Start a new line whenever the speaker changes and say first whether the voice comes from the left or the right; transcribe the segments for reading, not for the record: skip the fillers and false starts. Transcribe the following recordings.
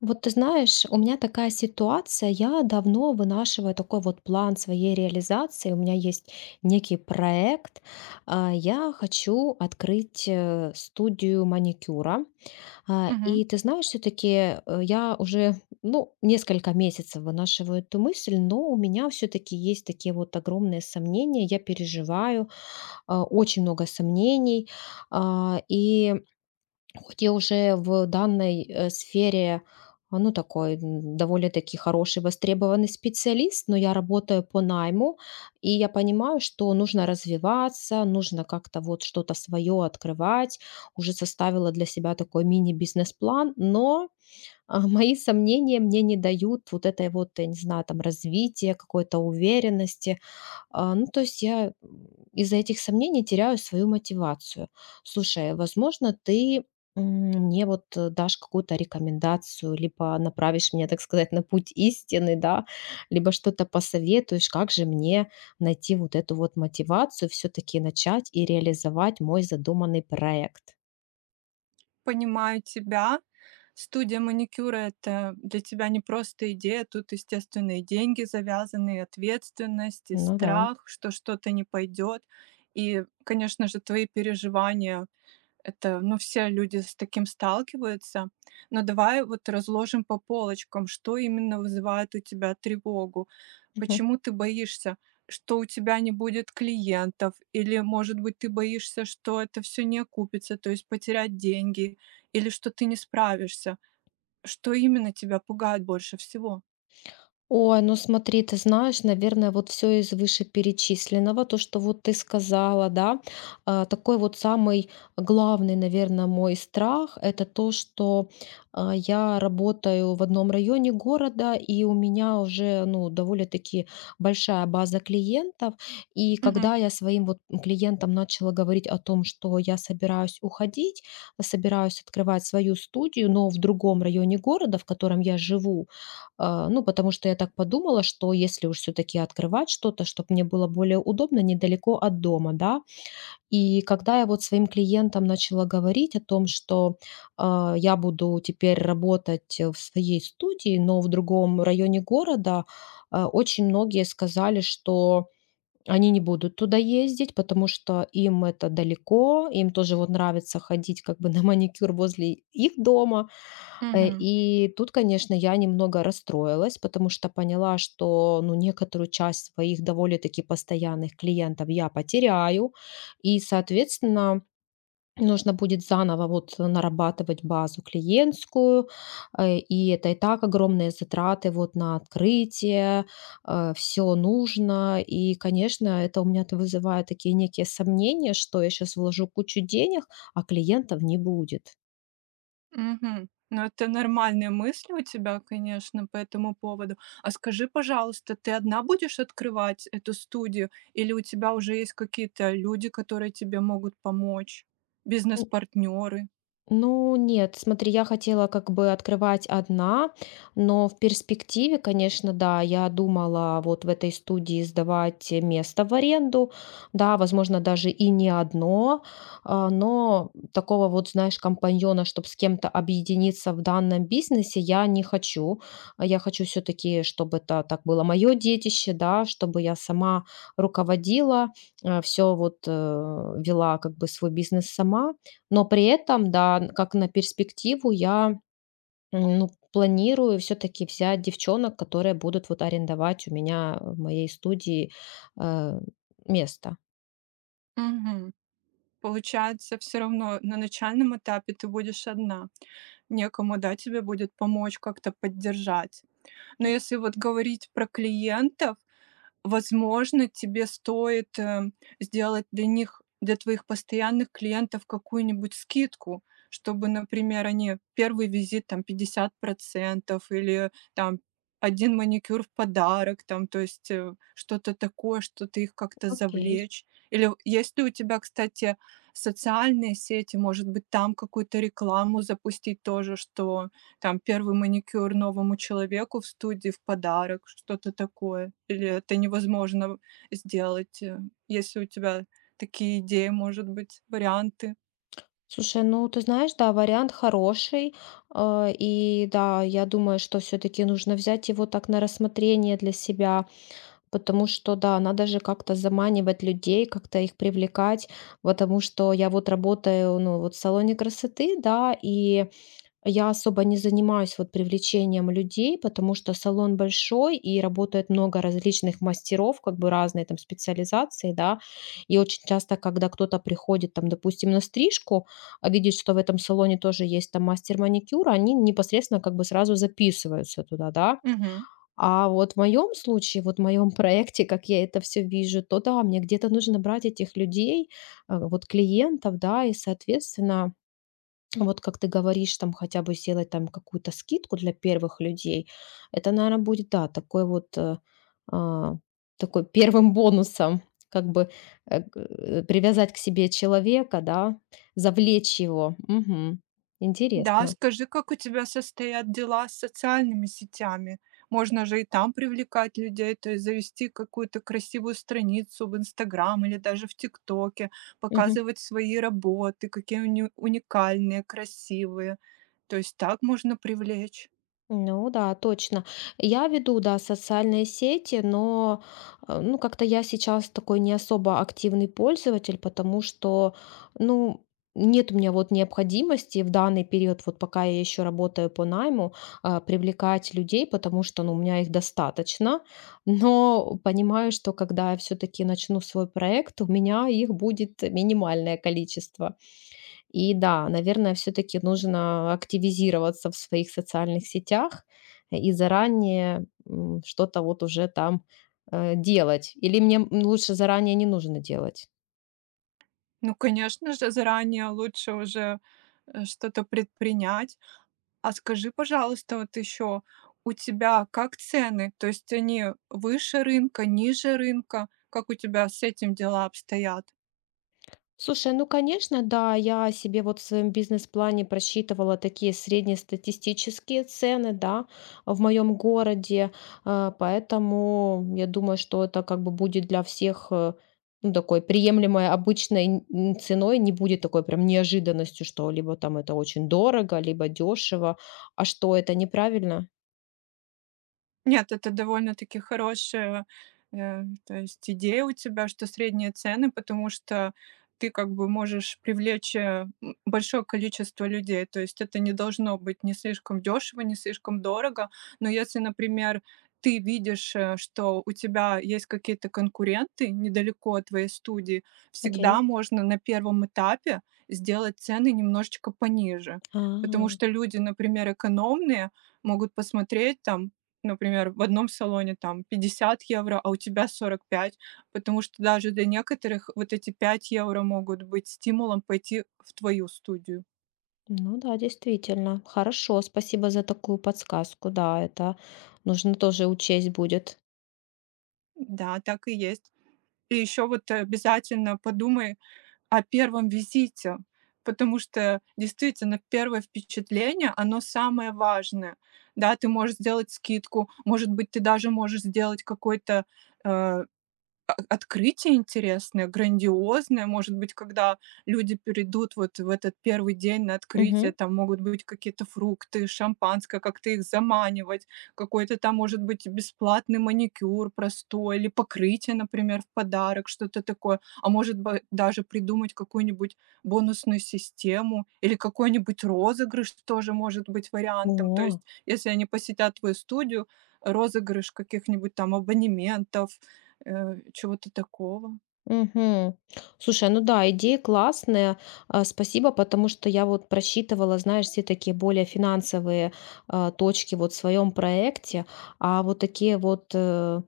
left: Вот ты знаешь, у меня такая ситуация, я давно вынашиваю такой вот план своей реализации, у меня есть некий проект. Я хочу открыть студию маникюра. А,
right: Мгм.
left: и ты знаешь, все-таки я уже, ну, несколько месяцев вынашиваю эту мысль, но у меня все-таки есть такие вот огромные сомнения, я переживаю, очень много сомнений. И хоть я уже в данной, сфере, ну, такой, довольно-таки хороший, востребованный специалист, но я работаю по найму, и я понимаю, что нужно развиваться, нужно как-то вот что-то свое открывать. Уже составила для себя такой мини-бизнес-план, но, а, мои сомнения мне не дают вот этой вот, я не знаю, там развития, какой-то уверенности. Ну, то есть я, из-за этих сомнений теряю свою мотивацию. Слушай, возможно, ты, м, мне вот дашь какую-то рекомендацию, либо направишь меня, так сказать, на путь истины, да, либо что-то посоветуешь, как же мне найти вот эту вот мотивацию, все-таки начать и реализовать мой задуманный проект.
right: Понимаю тебя. Студия маникюра — это для тебя не просто идея, тут, естественно, и деньги завязаны, и ответственность, и
left: Ну да.
right: страх, что что-то не пойдет. И, конечно же, твои переживания. Это, ну, все люди с таким сталкиваются. Но давай вот разложим по полочкам, что именно вызывает у тебя тревогу, почему ты боишься, что у тебя не будет клиентов, или, может быть, ты боишься, что это все не окупится, то есть потерять деньги, или что ты не справишься. Что именно тебя пугает больше всего?
left: Ой, ну смотри, ты знаешь, наверное, вот все из вышеперечисленного, то, что вот ты сказала, да, такой вот самый главный, наверное, мой страх, это то, что, я работаю в одном районе города, и у меня уже, ну, довольно-таки большая база клиентов, и
right: Мгм,
left: когда я своим вот клиентам начала говорить о том, что я собираюсь уходить, собираюсь открывать свою студию, но в другом районе города, в котором я живу, ну, потому что я так подумала, что если уж все-таки открывать что-то, чтобы мне было более удобно, недалеко от дома, да. И когда я вот своим клиентам начала говорить о том, что, я буду теперь работать в своей студии, но в другом районе города, очень многие сказали, что они не будут туда ездить, потому что им это далеко, им тоже вот нравится ходить как бы на маникюр возле их дома. Э,
right: мгм.
left: и тут, конечно, я немного расстроилась, потому что поняла, что, ну, некоторую часть своих довольно-таки постоянных клиентов я потеряю, и, соответственно, нужно будет заново вот нарабатывать базу клиентскую, и это и так огромные затраты вот на открытие, все нужно, и, конечно, это у меня вызывает такие некие сомнения, что я сейчас вложу кучу денег, а клиентов не будет.
right: Мгм. Ну, это нормальные мысли у тебя, конечно, по этому поводу. А скажи, пожалуйста, ты одна будешь открывать эту студию или у тебя уже есть какие-то люди, которые тебе могут помочь? Бизнес-партнеры?
left: Ну нет, смотри, я хотела как бы открывать одна, но в перспективе, конечно, да, я думала вот в этой студии сдавать место в аренду, да, возможно, даже и не одно, но такого вот, знаешь, компаньона, чтобы с кем-то объединиться в данном бизнесе, я не хочу. Я хочу все-таки, чтобы это так было мое детище, да, чтобы я сама руководила, все вот, вела как бы свой бизнес сама. Но при этом, да, н как на перспективу я, ну, планирую все таки взять девчонок, которые будут вот арендовать у меня в моей студии, э, место.
right: Мгм. Получается, все равно на начальном этапе ты будешь одна. Некому, да, тебе будет помочь как-то поддержать. Но если вот говорить про клиентов, возможно, тебе стоит, сделать для них, для твоих постоянных клиентов какую-нибудь скидку, чтобы, например, они первый визит там 50 или там один маникюр в подарок, там, то есть, что-то такое, что-то их как-то
left: Окей.
right: завлечь. Или если у тебя, кстати, социальные сети, может быть, там какую-то рекламу запустить тоже, что там первый маникюр новому человеку в студии в подарок, что-то такое. Или это невозможно сделать, если у тебя такие идеи, может быть, варианты.
left: Слушай, ну, ты знаешь, да, вариант хороший. И да, я думаю, что все таки нужно взять его так на рассмотрение для себя, потому что, да, надо же как-то заманивать людей, как-то их привлекать, потому что я вот работаю, ну, вот в салоне красоты, да, и я особо не занимаюсь вот привлечением людей, потому что салон большой и работает много различных мастеров, как бы разные там специализации, да. И очень часто, когда кто-то приходит там, допустим, на стрижку, а видит, что в этом салоне тоже есть там мастер маникюра, они непосредственно как бы сразу записываются туда, да.
right: Мгм.
left: А вот в моем случае, вот в моем проекте, как я это все вижу, то да, мне где-то нужно брать этих людей, вот клиентов, да, и, соответственно, вот как ты говоришь, там хотя бы сделать там какую-то скидку для первых людей, это, наверное, будет, да, такой вот, а, такой первым бонусом, как бы привязать к себе человека, да, завлечь его. Мгм.
right: Да,
left: Интересно.
right: скажи, как у тебя состоят дела с социальными сетями? Можно же и там привлекать людей, то есть завести какую-то красивую страницу в "Инстаграм" или даже в "ТикТоке", показывать свои работы, какие они уникальные, красивые. То есть так можно привлечь.
left: Ну да, точно. Я веду, да, социальные сети, но, ну, как-то я сейчас такой не особо активный пользователь, потому что, ну, нет у меня вот необходимости в данный период, вот пока я еще работаю по найму, привлекать людей, потому что, ну, у меня их достаточно. Но понимаю, что когда я все-таки начну свой проект, у меня их будет минимальное количество. И да, наверное, все таки нужно активизироваться в своих социальных сетях и заранее, что-то вот уже там, делать. Или мне, лучше заранее не нужно делать?
right: Ну, конечно же, заранее лучше уже, что-то предпринять. А скажи, пожалуйста, вот еще, у тебя как цены? То есть они выше рынка, ниже рынка? Как у тебя с этим дела обстоят?
left: Слушай, ну, конечно, да, я себе вот в своем бизнес-плане просчитывала такие среднестатистические цены, да, в моем городе, поэтому я думаю, что это как бы будет для всех, ну, такой приемлемой обычной ценой, не будет такой прям неожиданностью, что либо там это очень дорого, либо дешево, а что это неправильно?
right: Нет, это довольно-таки хорошая, то есть идея у тебя, что средние цены, потому что ты как бы можешь привлечь большое количество людей. То есть это не должно быть не слишком дешево, не слишком дорого. Но если, например, ты видишь, что у тебя есть какие-то конкуренты недалеко от твоей студии,
left: Окей.
right: всегда можно на первом этапе сделать цены немножечко пониже. Потому
left: А,
right: что люди, например, экономные, могут посмотреть там, например, в одном салоне там 50 евро, а у тебя 45, потому что даже для некоторых вот эти 5 евро могут быть стимулом пойти в твою студию.
left: ну да, действительно. Хорошо, спасибо за такую подсказку, да, это нужно тоже учесть будет.
right: Да, так и есть. И еще вот обязательно подумай о первом визите, потому что действительно первое впечатление, оно самое важное. Да, ты можешь сделать скидку, может быть, ты даже можешь сделать какой-то э, открытие интересное, грандиозное, может быть, когда люди перейдут вот в этот первый день на открытие,
left: Мгм.
right: там могут быть какие-то фрукты, шампанское, как-то их заманивать, какой-то там, может быть, бесплатный маникюр простой или покрытие, например, в подарок, что-то такое. А может быть, даже придумать какую-нибудь бонусную систему или какой-нибудь розыгрыш тоже может быть вариантом. То
left: О.
right: есть, если они посетят твою студию, розыгрыш каких-нибудь там абонементов, чего-то такого.
left: Мгм. Слушай, ну да, идея классная. Спасибо, потому что я вот просчитывала, знаешь, все такие более финансовые, точки вот в своем проекте, а вот такие вот, э,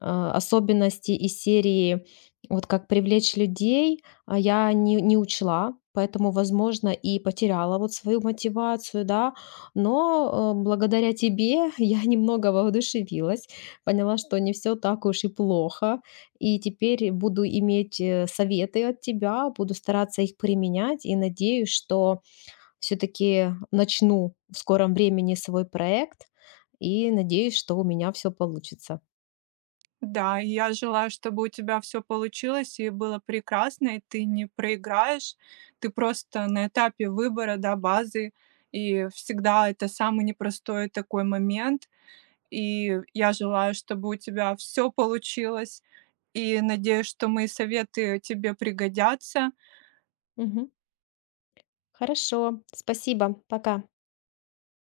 left: а, особенности из серии вот как привлечь людей, я не учла, поэтому, возможно, и потеряла вот свою мотивацию, да, но благодаря тебе я немного воодушевилась, поняла, что не все так уж и плохо. И теперь буду иметь советы от тебя, буду стараться их применять и надеюсь, что все-таки начну в скором времени свой проект и надеюсь, что у меня все получится.
right: Да, и я желаю, чтобы у тебя все получилось и было прекрасно, и ты не проиграешь. Ты просто на этапе выбора, да, базы, и всегда это самый непростой такой момент. И я желаю, чтобы у тебя все получилось, и надеюсь, что мои советы тебе пригодятся.
left: Мгм. Хорошо, спасибо, пока.